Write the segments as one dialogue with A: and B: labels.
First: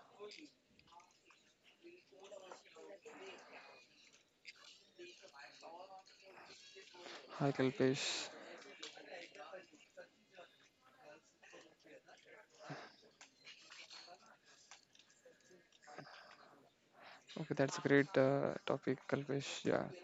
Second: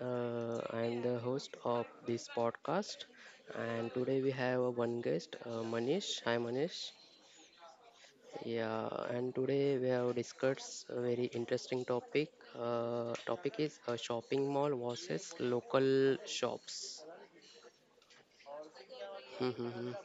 A: I am the host of this podcast, and today we have one guest, Manish. Hi, Manish.
B: Hi, Kalpesh.
A: Yeah, and today we have discussed a very interesting topic. Topic is shopping mall versus local shops.
B: Okay, that's a great topic, Kalpesh. Yeah.
A: Mhm.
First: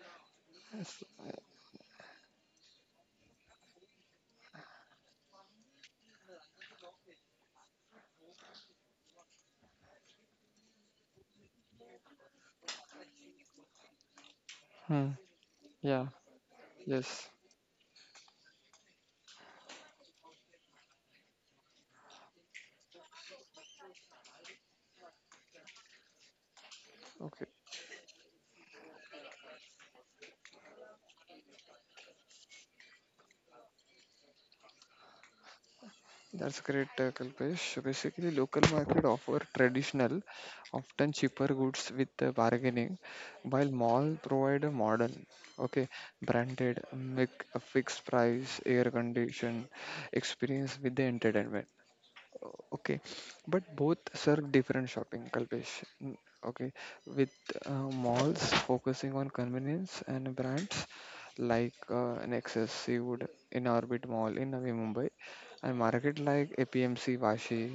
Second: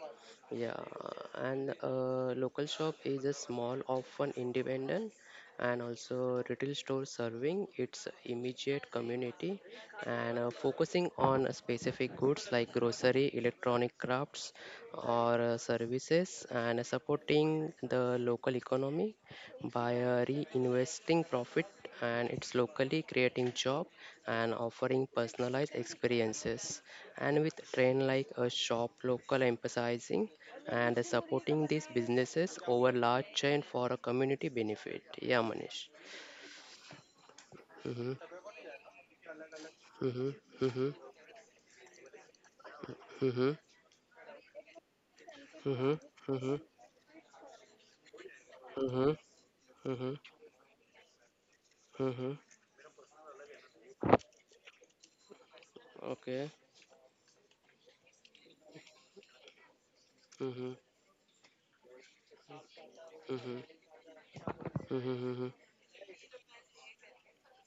A: Yeah,
B: Yes.
A: and local shop is a small, often independent, and also retail store serving its immediate community and focusing on specific goods like grocery, electronic crafts,
B: Hmm.
A: or
B: Yeah.
A: services, and
B: Yes.
A: supporting the local economy by reinvesting profit and it's locally creating job and offering personalized experiences and
B: Okay.
A: with trend like a shop local emphasizing and supporting these businesses over large chain for a community benefit, yeah, Manish.
B: That's great, Kalpesh. So basically,
A: Mm-hmm,
B: local market offer traditional,
A: mm-hmm, mm-hmm,
B: often cheaper goods with bargaining,
A: mm-hmm,
B: while mall provide a modern, okay,
A: mm-hmm,
B: branded, make a fixed price, air
A: mm-hmm, mm-hmm,
B: condition,
A: mm-hmm,
B: experience with the entertainment.
A: mm-hmm,
B: Okay, but both serve different shopping, Kalpesh. Mm,
A: okay,
B: okay, with malls focusing on convenience and
A: mm-hmm,
B: brands like Nexus, Seawood,
A: mm-hmm,
B: in Orbit Mall in Navi Mumbai,
A: mm-hmm, mm-hmm,
B: and market like APMC Vashi,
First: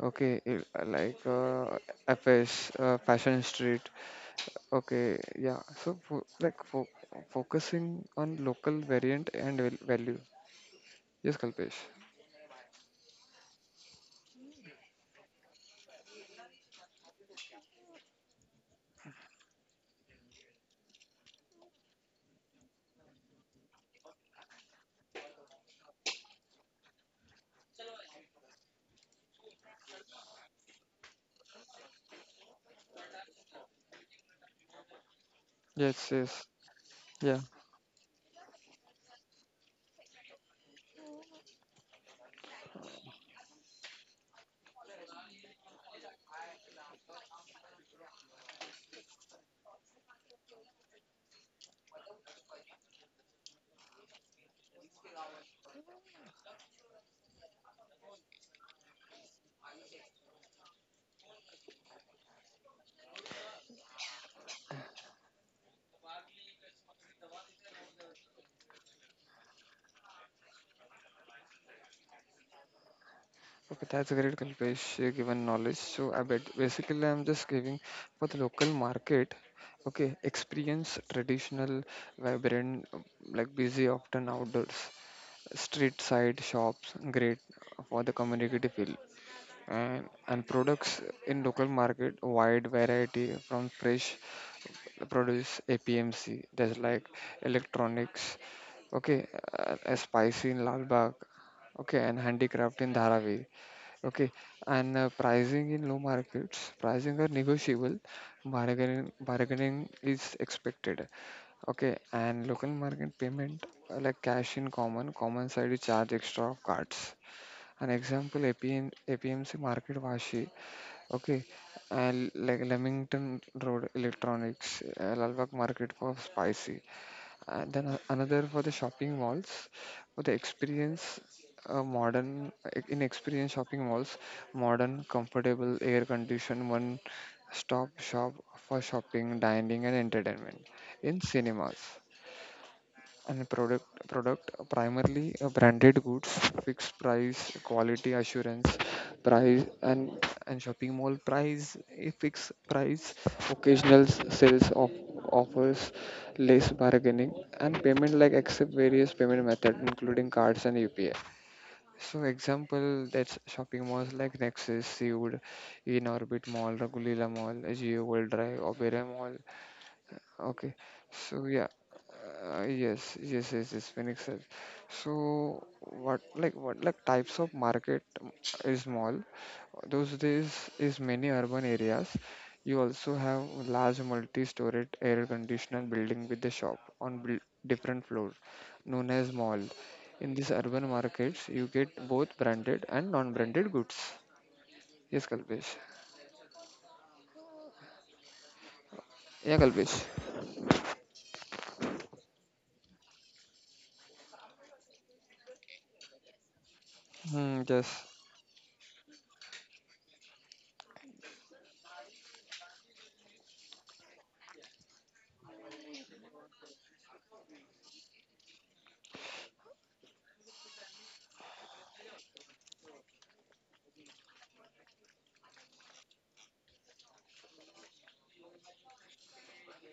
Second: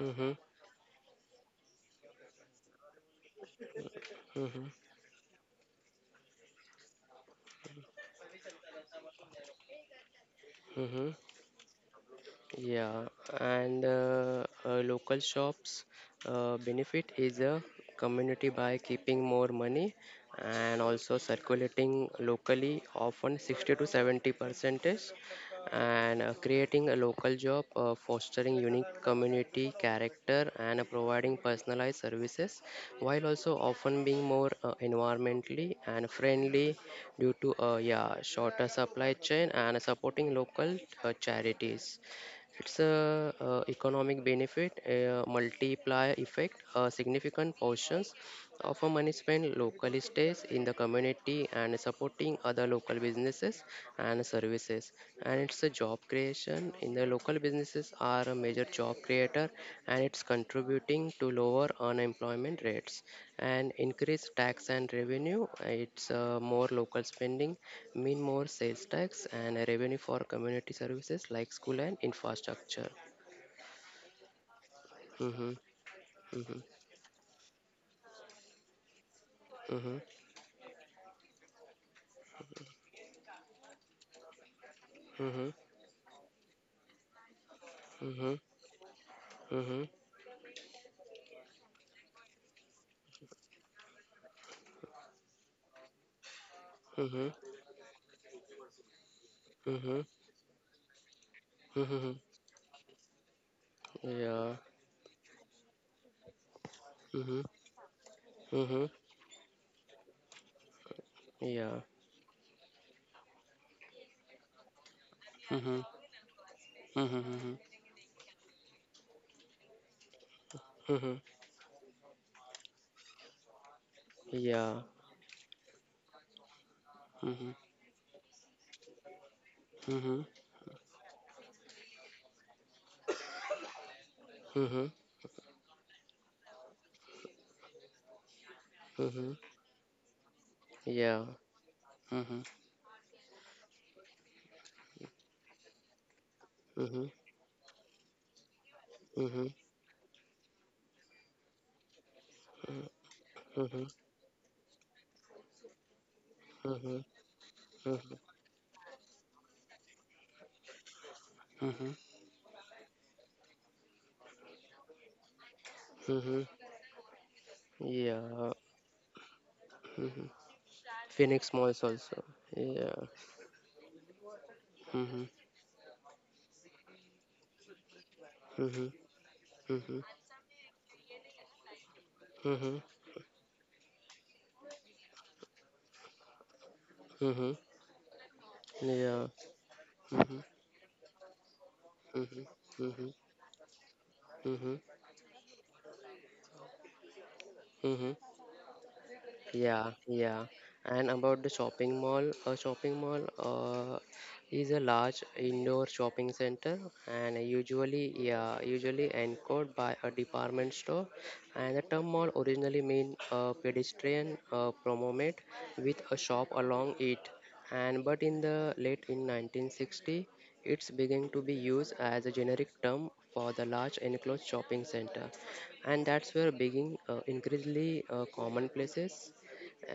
A: mm-hmm,
B: like FS, Fashion Street.
A: mm-hmm,
B: Okay, yeah, so fo like fo focusing on local variant and value.
A: mm-hmm.
B: Yes, Kalpesh.
A: Yeah, and local shops benefit is a community by keeping more money and also circulating locally, often 60 to 70 percentage, and creating a local job, fostering unique community character, and providing personalized services, while also often being more environmentally and
B: Yes, yes,
A: friendly due
B: yeah.
A: to shorter supply chain and supporting local charities. It's a economic benefit, a multiplier effect. A significant portions of our money spent locally stays in the community and supporting other local businesses and services. And it's a job creation. In the local businesses are a major job creator, and it's contributing to lower unemployment rates and increased tax and revenue. It's more local spending mean more sales tax and revenue for community services like school and infrastructure.
B: Okay, that's a great Kalpesh, given
A: Mm-hmm.
B: knowledge. So I bet
A: Mm-hmm.
B: basically I'm just giving for the local market.
A: Mm-hmm.
B: Okay, experience traditional, vibrant, like busy often outdoors,
A: Mm-hmm.
B: street side shops, great for the
A: Mm-hmm.
B: community feel.
A: Mm-hmm.
B: And products in local market, wide variety from fresh produce, APMC, that's like
A: Mm-hmm.
B: electronics. Okay, a spicy in Lalbagh.
A: Mm-hmm.
B: Okay,
A: Mm-hmm.
B: and handicraft in Dharavi. Okay,
A: Yeah.
B: and pricing in low markets, pricing are
A: Mm-hmm.
B: negotiable,
A: Mm-hmm.
B: bargaining is expected.
A: Yeah.
B: Okay, and local market payment like cash in common, common side you
A: Mm-hmm.
B: charge extra of cards.
A: Mm-hmm. Mm-hmm.
B: An example APMC Market washi.
A: Mm-hmm.
B: Okay, and like Leamington Road
A: Yeah.
B: Electronics, Lalbagh Market for spicy,
A: Mm-hmm.
B: and then another for the shopping malls
A: Mm-hmm.
B: for the experience. Modern in experience shopping malls,
A: Mm-hmm.
B: modern comfortable air conditioned one stop shop for
A: Mm-hmm.
B: shopping, dining and entertainment, in
A: Yeah.
B: cinemas.
A: Mm-hmm. Mm-hmm.
B: And product primarily branded goods, fixed
A: Mm-hmm.
B: price, quality assurance
A: Mm-hmm.
B: price. And shopping mall price a fixed price,
A: Mm-hmm.
B: sales of offers, less bargaining. And payment like accept various payment method including cards and upi.
A: Mm-hmm.
B: So example that's shopping malls like Nexus, Seawood, In
A: Mm-hmm.
B: Orbit Mall, Ragulila Mall, Geo World
A: Yeah.
B: Drive, Oberoi Mall.
A: Mm-hmm.
B: Okay, so
A: Phoenix
B: yeah,
A: Malls also. Yeah.
B: yes, yes, yes, yes, Phoenix Edge. So
A: Mm-hmm.
B: what like types of market, is
A: Mm-hmm.
B: mall?
A: Mm-hmm.
B: Those days is many urban areas.
A: Mm-hmm.
B: You also have large multi-storied air-conditioned building with the shop on
A: Mm-hmm.
B: different floors, known
A: Yeah.
B: as mall. In
A: Mm-hmm.
B: these urban markets, you get both
A: Mm-hmm.
B: branded
A: Mm-hmm.
B: and non-branded goods.
A: Mm-hmm.
B: Yes, Kalpesh.
A: Mm-hmm.
B: Yeah,
A: Yeah,
B: Kalpesh.
A: yeah. And about the shopping mall, a shopping mall is a large indoor shopping center and
B: Hmm, yes.
A: usually, yeah, usually encoded by a department store. And the term mall originally mean a pedestrian promenade with a shop along it. And but in the late in 1960, it's began to be used as a generic term for the large enclosed shopping center and that's where begging increasingly commonplaces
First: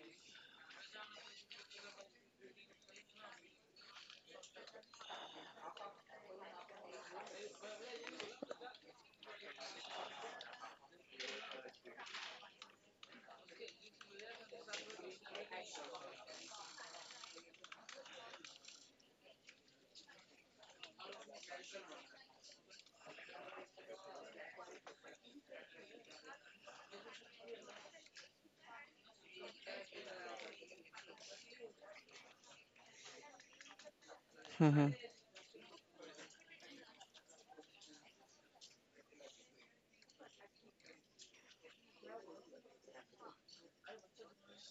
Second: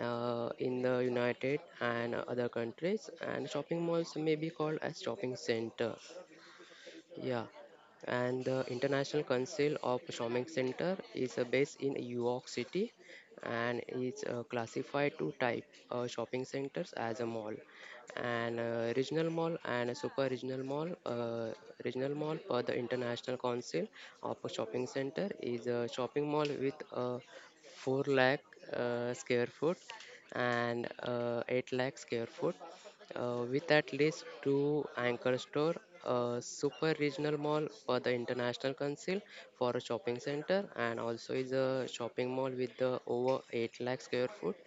A: in the United and other countries, and shopping malls may be called as shopping center. Yeah, and the International Council of Stomach Center is based in New York City and is classified to type shopping centers as a mall and regional mall and a super regional mall, regional mall per the international council of a shopping center is a shopping mall with 4 lakh square foot and 8 lakh square foot with at least
B: Hmm,
A: two
B: hmm.
A: anchor store, a super regional mall for the international council for a shopping center, and also is a shopping mall with the over 8 lakh square foot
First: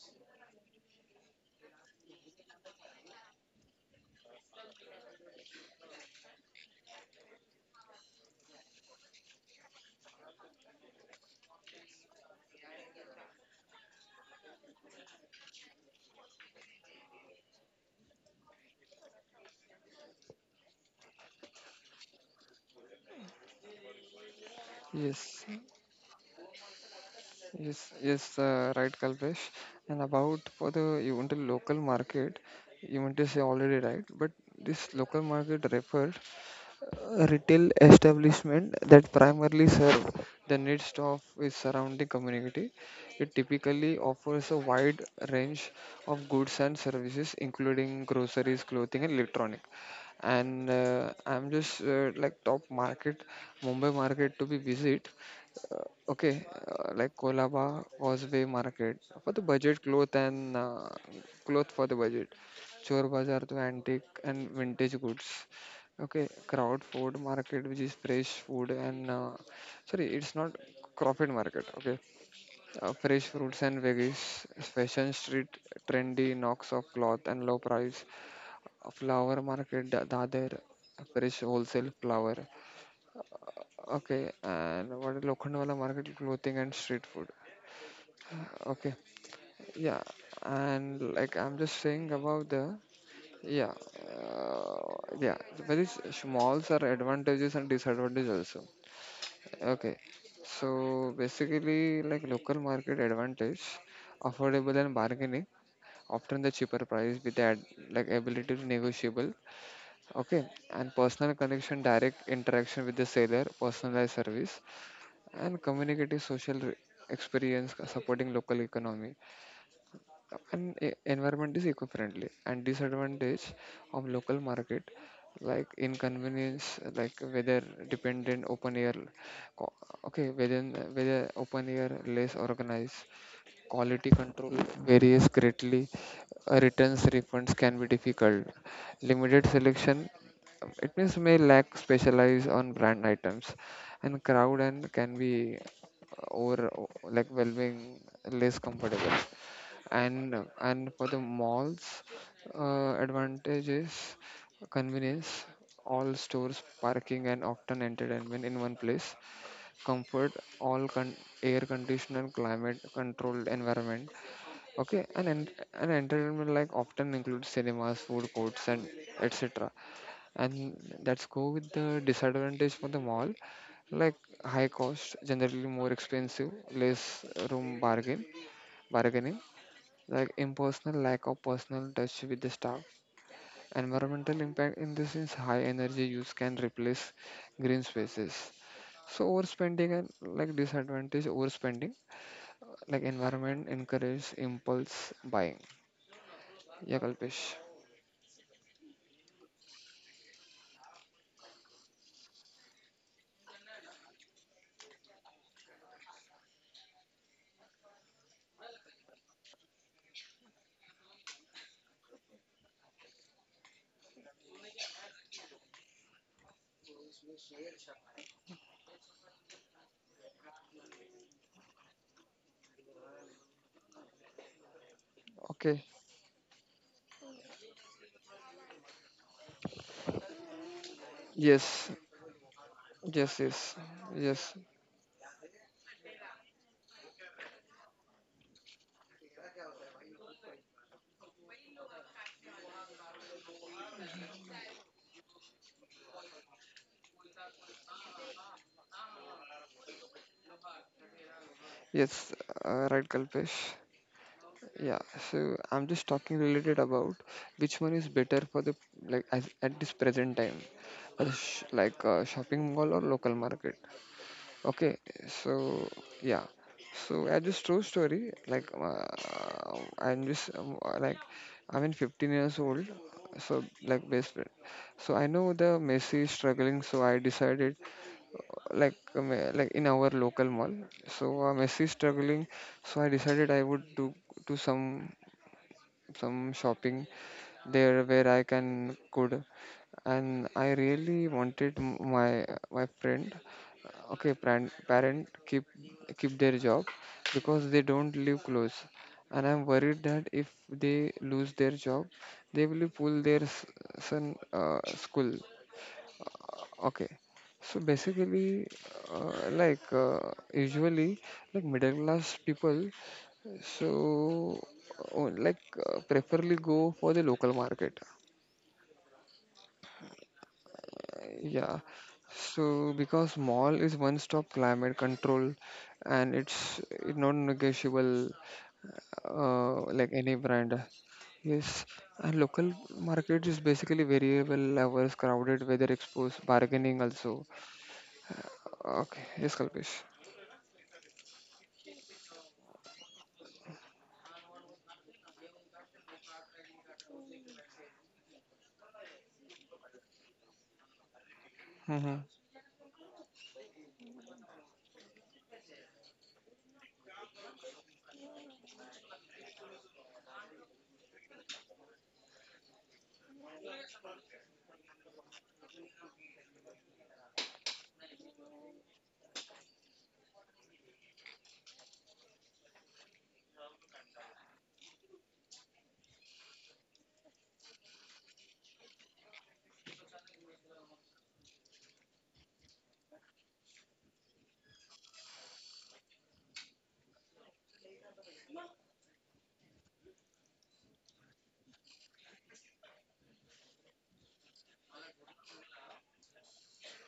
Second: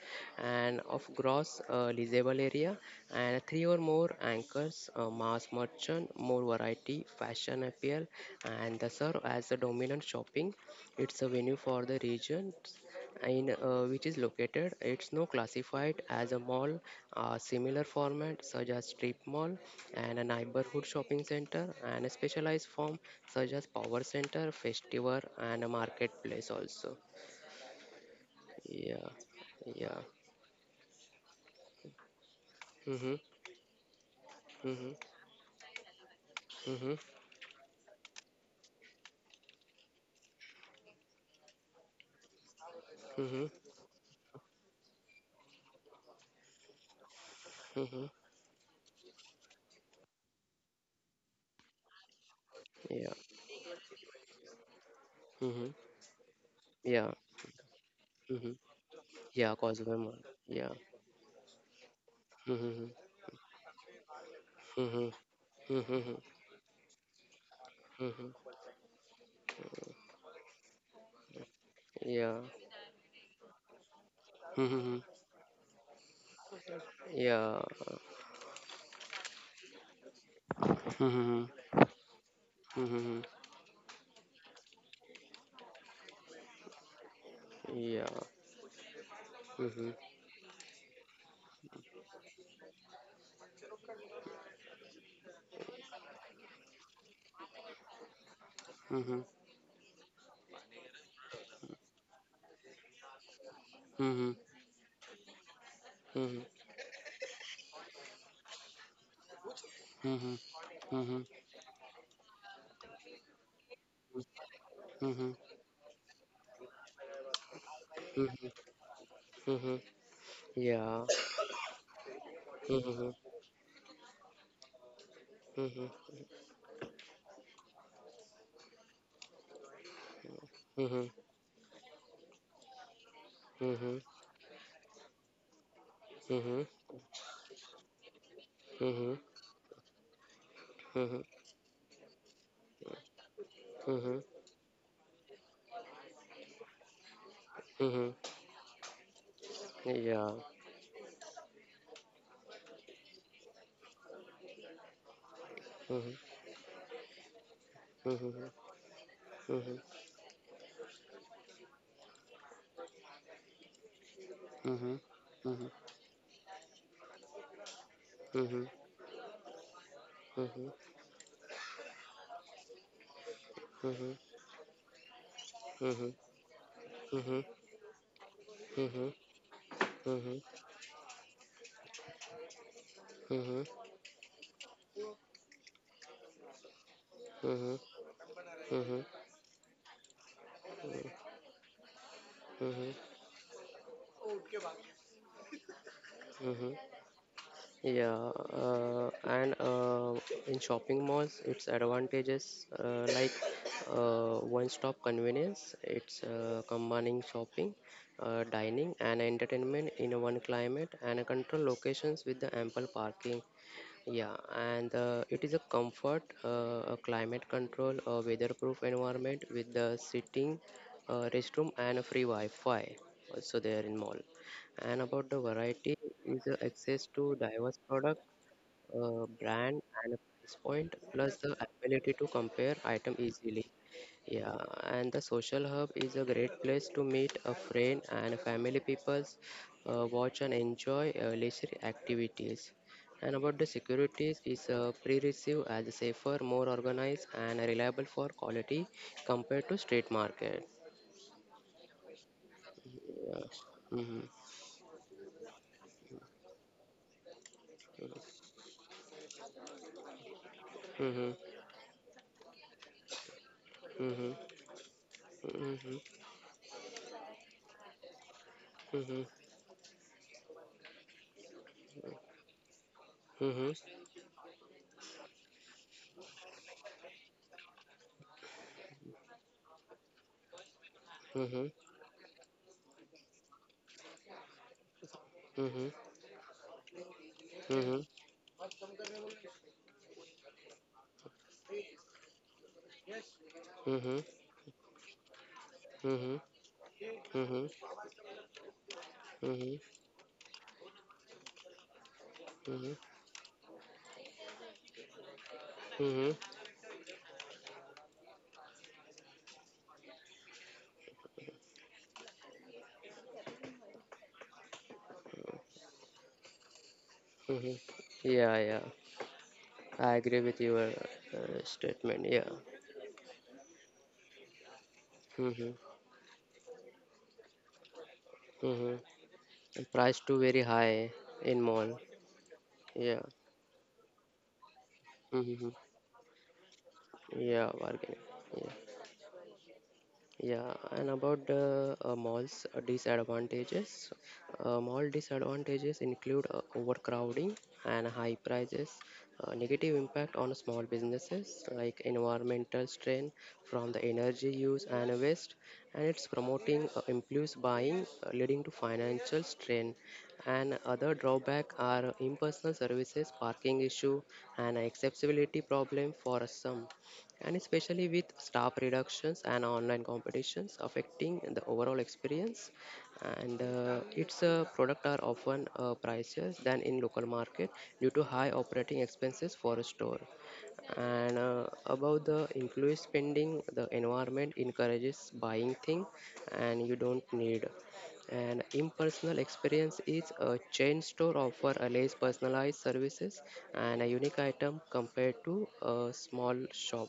A: and of gross leasable area, and three or more anchors, mass merchant, more variety, fashion appeal, and the serve as the dominant shopping. It's a venue for the region in which is located. It's now classified as a mall, a similar format such as strip mall and a neighborhood shopping center and a specialized form such as power center, festival
B: Yes.
A: and a marketplace also.
B: Yes, yes, right,
A: Yeah,
B: Kalpesh.
A: yeah.
B: And about for the even the local market, you
A: Mhm,
B: want to say already right, but
A: mhm,
B: this local market referred
A: mhm,
B: retail establishment that primarily serve the needs of its surrounding community. It
A: mhm,
B: typically offers a wide range of goods and services, including
A: mhm.
B: groceries, clothing, and electronic. And I'm just like top
A: Yeah,
B: market, Mumbai market to be visit.
A: mhm,
B: Uh, okay,
A: yeah,
B: like Kolaba, Causeway
A: mhm,
B: Market for the
A: yeah.
B: budget
A: Causeway
B: cloth,
A: Mall.
B: and
A: Yeah.
B: cloth for the budget.
A: Mhm,
B: Chor Bazaar to antique and vintage
A: mhm,
B: goods.
A: mhm, mhm,
B: Okay, crowd food market, which is
A: mhm,
B: fresh
A: mhm.
B: food, and sorry, it's not crowded market. Okay,
A: Yeah.
B: fresh fruits and veggies,
A: Mhm, mhm.
B: fashion street, trendy knocks of cloth and low
A: Yeah.
B: price. Flower market, Dadar, fresh
A: Mhm.
B: wholesale flower.
A: Mm-hmm.
B: Okay, and what is Lokhandwala market, clothing and street food.
A: Yeah.
B: Okay,
A: Mm-hmm.
B: yeah, and like I'm just saying about the yeah, uh, yeah. Very smalls are advantages and disadvantages also.
A: Mm-hmm.
B: Okay, so basically, like local market advantage,
A: Mm-hmm.
B: affordable and bargaining, often the cheaper price with that like ability to negotiable.
A: Mm-hmm. Mm-hmm.
B: Okay, and
A: Mm-hmm.
B: personal connection, direct interaction with the seller, personalized service,
A: Mm-hmm.
B: and communicative experience supporting
A: Mm-hmm.
B: local economy,
A: Mm-hmm.
B: and
A: Yeah.
B: environment is eco-friendly. And
A: Mm-hmm.
B: disadvantage of local market like
A: Mm-hmm.
B: inconvenience, like weather dependent open air co- okay,
A: Mm-hmm.
B: whether open air, less organized,
A: Mm-hmm.
B: quality control varies greatly,
A: Mm-hmm.
B: returns refunds can be difficult,
A: Mm-hmm.
B: limited selection, it means
A: Mm-hmm.
B: may lack specialized on brand items,
A: Mm-hmm.
B: and crowd and can be uh, over o- like whelming,
A: Mm-hmm.
B: less comfortable.
A: Yeah.
B: And for the malls, advantage is convenience, all
A: Mm-hmm.
B: stores, parking, and often
A: Mm-hmm.
B: entertainment
A: Mm-hmm.
B: in one place.
A: Mm-hmm.
B: Comfort, all con- air conditioned climate controlled environment.
A: Mm-hmm.
B: Okay, and and entertainment, like often includes cinemas, food
A: Mm-hmm. Mm-hmm. Mm-hmm. Mm-hmm.
B: courts,
A: Mm-hmm.
B: and etc. And
A: Mm-hmm.
B: let's go with the disadvantage for the mall, like high cost, generally more expensive, less room bargain bargaining, like impersonal, lack of personal touch with the staff. Environmental impact in this is high energy use, can replace green spaces.
A: Mm-hmm.
B: So overspending, and like disadvantage overspending,
A: Mm-hmm. Mm-hmm. Mm-hmm.
B: like environment encourages impulse buying.
A: Mm-hmm.
B: Yeah, Kalpesh.
A: Yeah, and in shopping malls, its advantages like one-stop convenience. It's combining shopping, dining, and entertainment in one climate and control locations with the ample parking, yeah, and it is a comfort, a climate control, a weatherproof environment with the sitting restroom and a free Wi-Fi also there in mall. And about the
B: Okay.
A: variety is access to diverse product, brand and a price point, plus the
B: Yes.
A: ability to compare item
B: Yes.
A: easily.
B: Yes.
A: Yeah,
B: Yes.
A: and the social hub is a great place to meet a friend and family peoples, watch and enjoy leisure activities. And about the securities is pre-receive as safer, more organized and reliable for quality compared to street market.
B: Yes. Right,
A: Yeah.
B: Kalpesh.
A: Mm-hmm.
B: Yeah, so I'm just talking related about which one is better for the, like as, at this present time, a sh like a shopping mall or local market.
A: Mm-hmm. Mm-hmm.
B: Okay, so
A: Mm-hmm.
B: yeah, so I just true story. Like
A: Mm-hmm.
B: I'm just like I'm in 15 years old, so
A: Mm-hmm.
B: like best friend. So I know the Messi is struggling, so I decided like in our local mall. So
A: Mm-hmm.
B: Messi is struggling, so I decided I would do to some
A: Mm-hmm.
B: shopping there
A: Mm-hmm.
B: where I can could, and I really wanted my friend,
A: Mhm.
B: okay, parent keep
A: Mhm.
B: their job,
A: Mhm.
B: because they don't live close, and I'm
A: Mhm.
B: worried that if they lose their job, they will
A: Mhm.
B: pull their son, school.
A: Mhm.
B: Okay, so basically, like usually like middle class people, so, oh, like preferably go for the local
A: Mhm.
B: market.
A: Yeah, yeah. I agree with your
B: Yeah.
A: statement. Yeah.
B: So because mall is one-stop climate control,
A: Mhm.
B: and it's it non-negotiable,
A: Mhm. And
B: like
A: price
B: any
A: too very
B: brand.
A: high in
B: Yes,
A: mall.
B: and local
A: Yeah.
B: market is basically variable hours, crowded
A: Mhm.
B: weather, exposed bargaining also.
A: Yeah, bargaining.
B: Okay, yes, Kalpesh.
A: Yeah, and about the mall's disadvantages, mall disadvantages include overcrowding and high prices, negative impact on small businesses like
B: Mm-hmm.
A: environmental strain from the energy use and waste, and it's promoting impulse buying, leading to financial strain. And other drawback are impersonal services, parking issue, and accessibility problem for some and especially with staff reductions and online competitions affecting the overall experience and its product are often pricier than in local market due to high operating expenses for a store and about the inclusive spending the environment encourages buying thing and you don't need an impersonal experience is a chain store offer a less personalized services and a unique item compared to a small shop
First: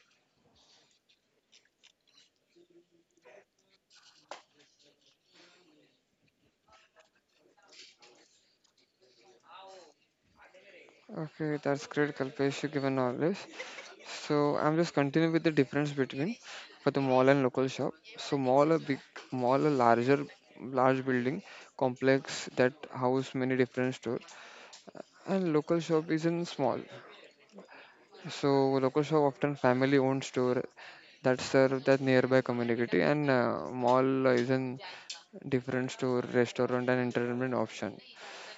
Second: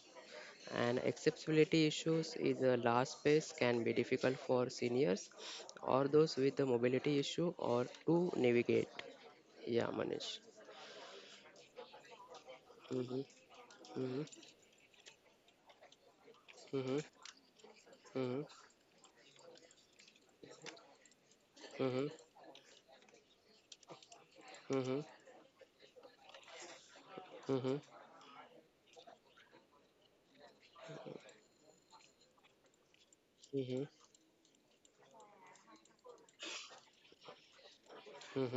A: and accessibility issues is a large space can be difficult for seniors or those with a mobility issue or to navigate. Yeah, Manish.
B: Okay, that's great, Kalpesh. You given all
A: Mm-hmm.
B: this.
A: Mm-hmm.
B: So I'm just continuing with the difference between for
A: Mm-hmm.
B: the mall and local shop. So
A: Mm-hmm.
B: mall a large building
A: Mm-hmm.
B: complex that house many different stores,
A: Mm-hmm.
B: and local shop is in small.
A: Mm-hmm. Mm-hmm.
B: So local shop often family owned store that serve that nearby community, and mall is in different store, restaurant, and entertainment option.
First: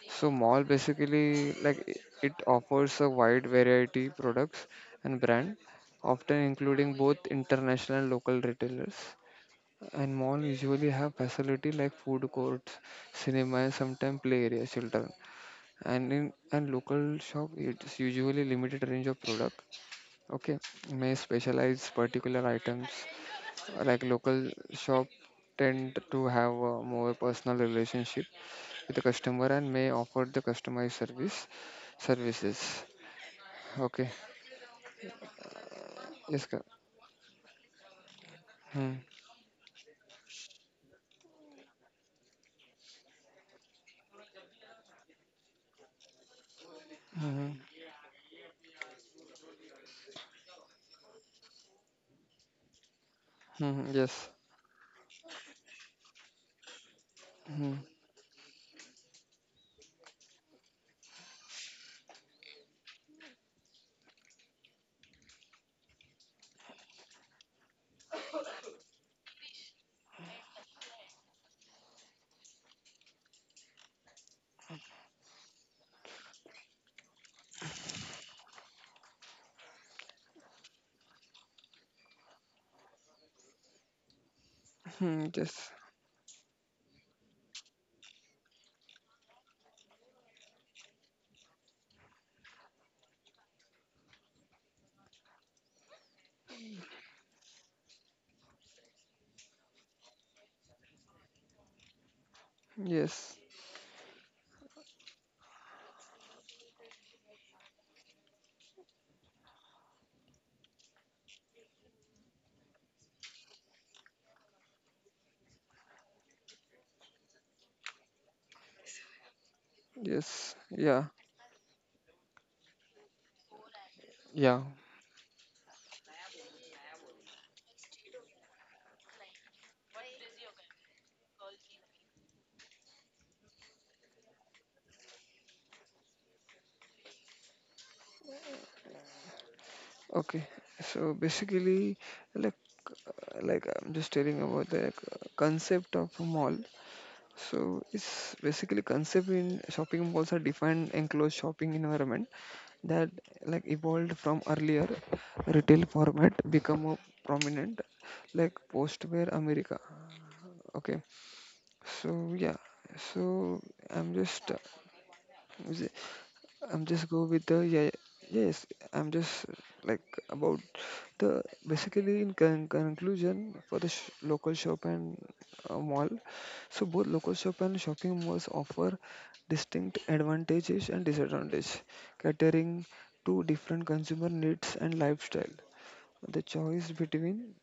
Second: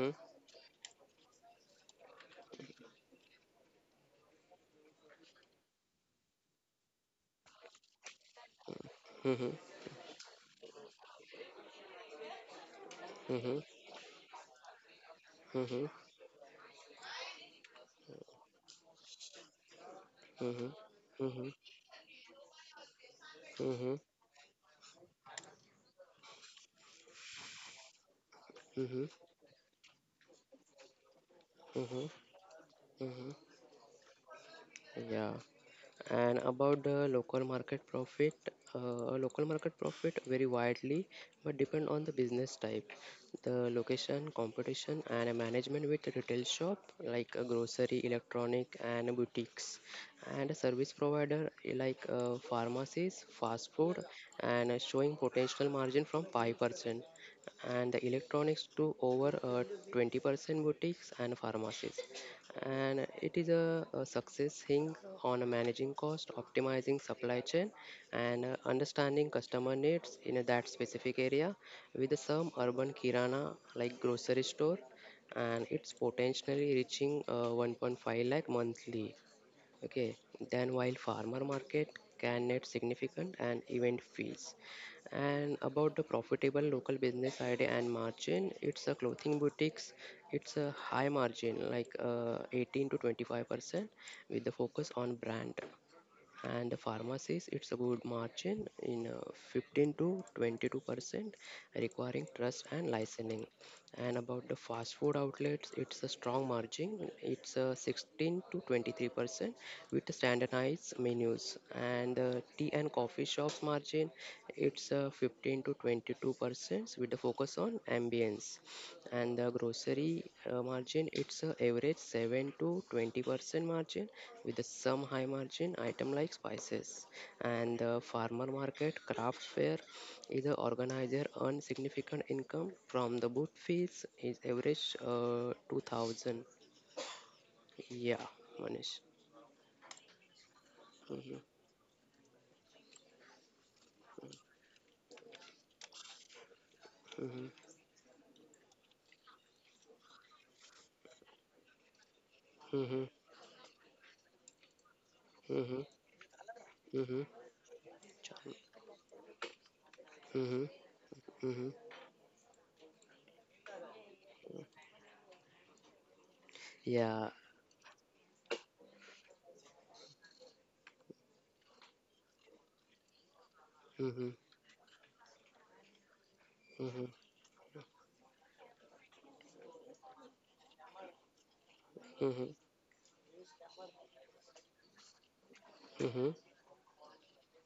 B: So mall basically it offers a wide variety products and brand, often including both international and local retailers.
A: Mm-hmm.
B: And mall usually have facility like food courts,
A: Mm-hmm. Mm-hmm. Mm-hmm. Mm-hmm.
B: cinema, and sometimes play area children.
A: Mm-hmm.
B: And in and local shop, it's usually limited range of product. Okay, may
A: Mm-hmm.
B: specialize particular items.
A: Mm-hmm.
B: Like local shop tend to have a more personal relationship with the customer, and may offer the customized
A: Mm-hmm.
B: services.
A: Mm-hmm.
B: Okay.
A: Yeah. And
B: Yes.
A: about the
B: Hmm.
A: local market profit vary widely but depend on the business type, the location, competition, and a management with a retail shop like a
B: Hmm.
A: grocery, electronic, and boutiques, and a service provider like pharmacies, fast
B: Hmm.
A: food,
B: Yes.
A: and showing potential margin from 5%
B: Hmm.
A: and the electronics to over 20% boutiques and pharmacies. And it is a success thing on managing cost, optimizing supply chain, and understanding customer needs in that specific area with some urban kirana like grocery store and it's potentially reaching 1.5 lakh monthly. Okay, then while farmer market can net significant and event fees.
B: Hmm.
A: And
B: Yes.
A: about the profitable local business idea and margin, it's a clothing boutiques. It's a high margin, like 18 to 25%, with the focus on brand and the pharmacies it's a good margin in 15 to 22% requiring trust and
B: Yes.
A: licensing and about the fast food outlets it's a strong margin it's 16 to 23% with standardized menus and tea and coffee shops margin it's 15 to 22% with the focus on ambience and the grocery
B: Yes. Yeah.
A: margin it's a average 7 to 20% margin
B: Yeah.
A: with a some high margin item like spices and the farmer market craft fair is a organizer earn significant income from the booth fees is average 2000, yeah, Manish.
B: Okay. So
A: Mhm,
B: basically, like I'm just telling about the concept of a mall.
A: mhm,
B: So it's basically concept in shopping malls are defined enclosed shopping environment
A: mhm,
B: that, like, evolved from earlier
A: mhm,
B: retail format, become a
A: mhm.
B: prominent like
A: Charm-
B: postware America.
A: mhm,
B: Okay.
A: mhm.
B: So yeah. So I'm just is it- I'm just go
A: Yeah.
B: with the yeah, yes. I'm just like about the basically in conclusion for the
A: Mhm,
B: local shop and mall. So
A: mhm,
B: both local shop and shopping malls offer distinct advantages and disadvantages,
A: mhm,
B: catering to different consumer needs and lifestyle.
A: mhm.
B: The choice between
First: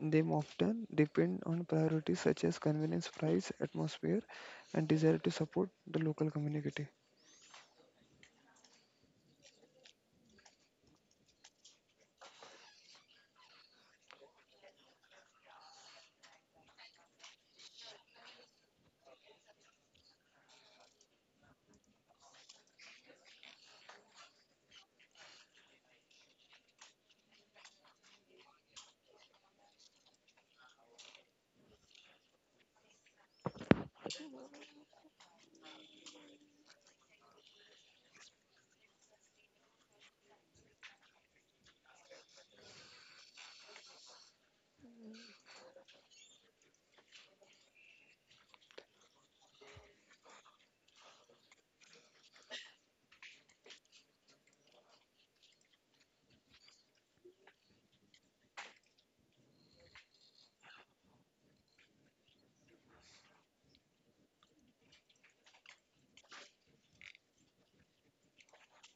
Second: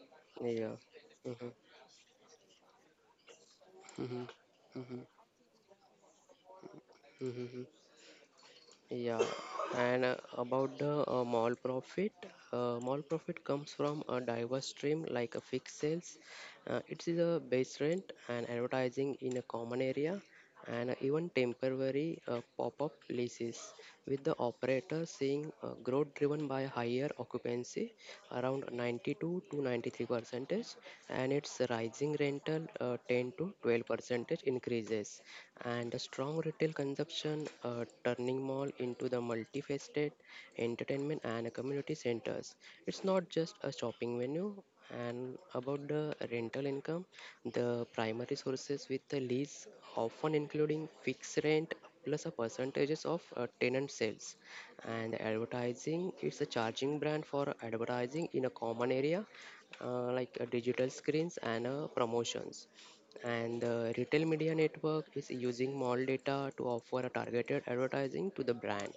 B: them
A: Yeah.
B: often depend
A: Mm-hmm.
B: on priorities such as convenience, price, atmosphere,
A: Mhm,
B: and
A: mhm.
B: desire to support the local community.
A: Mm-hmm. Yeah. And about the mall profit comes from a diverse stream like a fixed sales. It is a base rent and advertising in a common area and even temporary pop-up leases with the operator seeing growth driven by higher occupancy around 92 to 93 percentage and its rising rental, 10 to 12 percentage increases and a strong retail consumption, turning mall into the multifaceted entertainment and community centers it's not just a shopping venue and about the rental income, the primary sources with the lease often including fixed rent plus a percentages of tenant sales. And advertising, it's a charging brand for advertising in a common area, digital screens and promotions. And the retail media network is using mall data to offer a targeted advertising to the brand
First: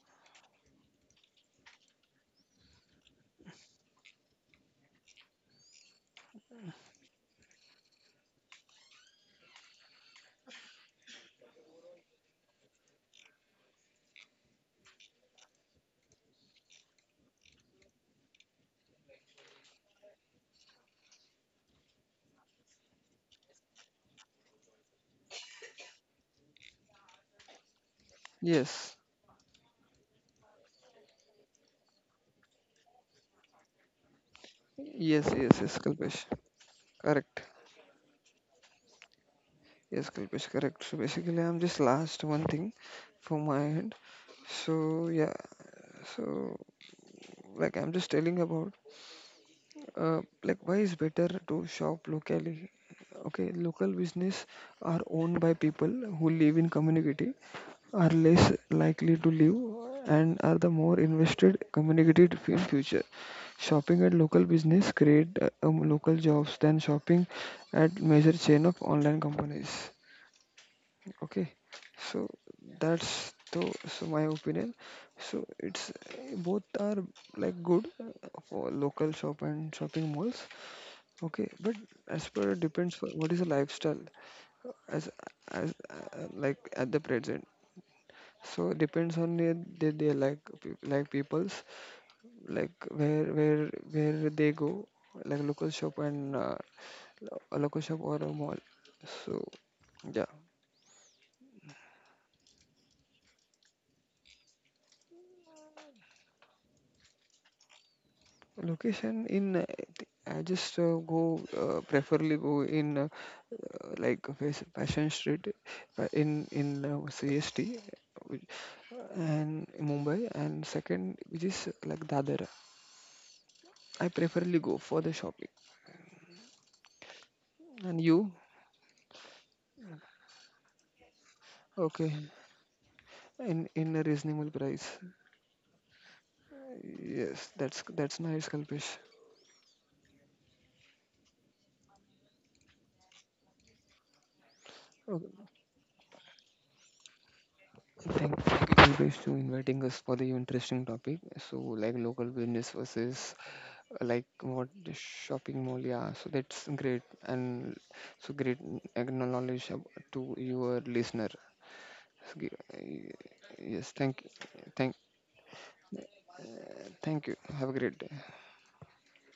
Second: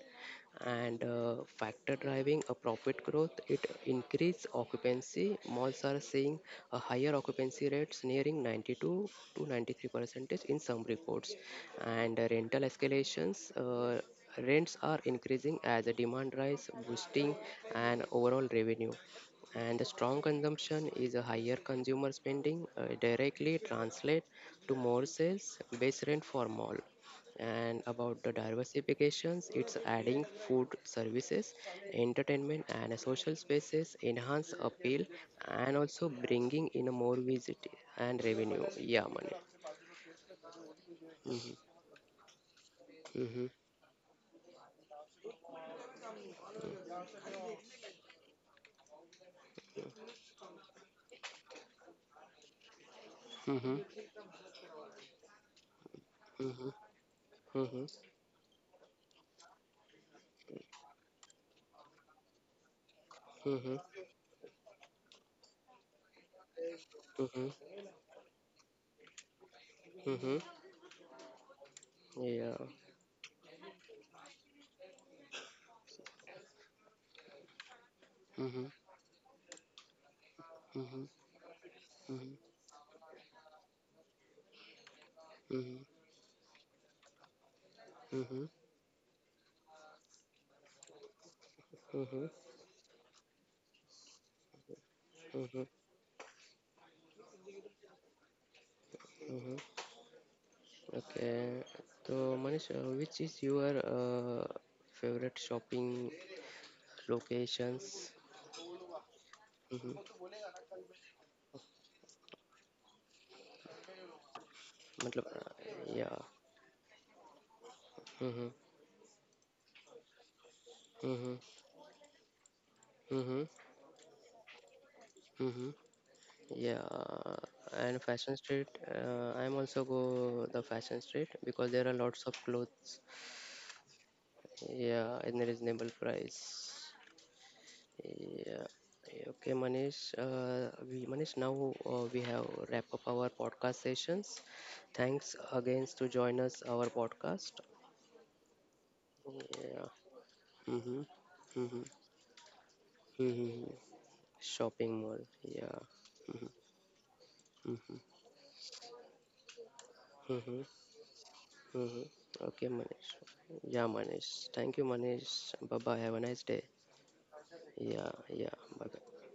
A: and factor driving a profit growth it increase occupancy malls are seeing a higher occupancy rates nearing 92 to 93 percentage in some reports and rental escalations, uh, rents are increasing as a demand rise boosting and overall revenue and the strong consumption is a higher consumer spending, directly translate to more sales base rent for mall and about the
B: Yes,
A: diversifications it's adding food services entertainment and social spaces enhance appeal
B: yes, yes, yes,
A: and also
B: Kalpesh.
A: bringing in more
B: Correct.
A: visit and revenue, yeah, money.
B: Yes, Kalpesh, correct. So basically,
A: Mm-hmm.
B: I'm just last one thing from
A: Mm-hmm.
B: my end. So yeah, so like I'm just telling about like why is better to shop locally. Okay,
A: Mm-hmm.
B: local business are owned by people who live in
A: Mm-hmm.
B: community, are less likely to leave, and are the more invested community in future.
A: Mm-hmm. Mm-hmm.
B: Shopping at local business create local jobs than shopping
A: Mm-hmm.
B: at major chain of online companies.
A: Mm-hmm.
B: Okay, so
A: Yeah.
B: that's the, so my opinion, so it's both are like good for
A: Mm-hmm.
B: local shop and shopping malls.
A: Mm-hmm.
B: Okay, but as per
A: Mm-hmm.
B: depends for what is the lifestyle, as
A: Mm-hmm.
B: like at the present.
A: Mm-hmm. Mm-hmm.
B: So depends on their like like peoples, like where they go, like
A: Mm-hmm.
B: local shop and a local shop or a mall. So
A: Hmm,
B: yeah,
A: okay. So Manish, which is your favorite shopping locations?
B: location in
A: hmm,
B: I just go preferably go in like Passion Street
A: मतलब या
B: in CST which-
A: hmm,
B: and Mumbai, and second
A: hmm,
B: which is like Dadar.
A: Hmm,
B: I preferably go for the shopping.
A: Hmm, yeah,
B: And
A: and
B: you?
A: fashion street. I'm also go the fashion street because there are
B: Okay.
A: lots of clothes,
B: In a reasonable price.
A: yeah, in a reasonable price.
B: Yes, that's nice,
A: Yeah.
B: Kalpesh.
A: Yeah, okay, Manish, now we have wrap up our podcast sessions. Thanks again to join us our podcast.
B: Thank you, Kulbesh, to inviting
A: Yeah.
B: us for the interesting
A: Mm-hmm.
B: topic. So,
A: Mm-hmm.
B: like local business versus
A: Mm-hmm.
B: like what the
A: Shopping mall.
B: shopping mall.
A: Yeah.
B: Yeah, so that's great, and
A: Mm-hmm.
B: so great acknowledge to
A: Mm-hmm.
B: your listener.
A: Mm-hmm.
B: So,
A: Okay, Manish.
B: uh,
A: Yeah,
B: yes,
A: Manish. Thank you,
B: thank,
A: Manish. Bye bye. Have a nice day.
B: thank you. Have a great
A: Yeah,
B: day.
A: yeah. Bye bye.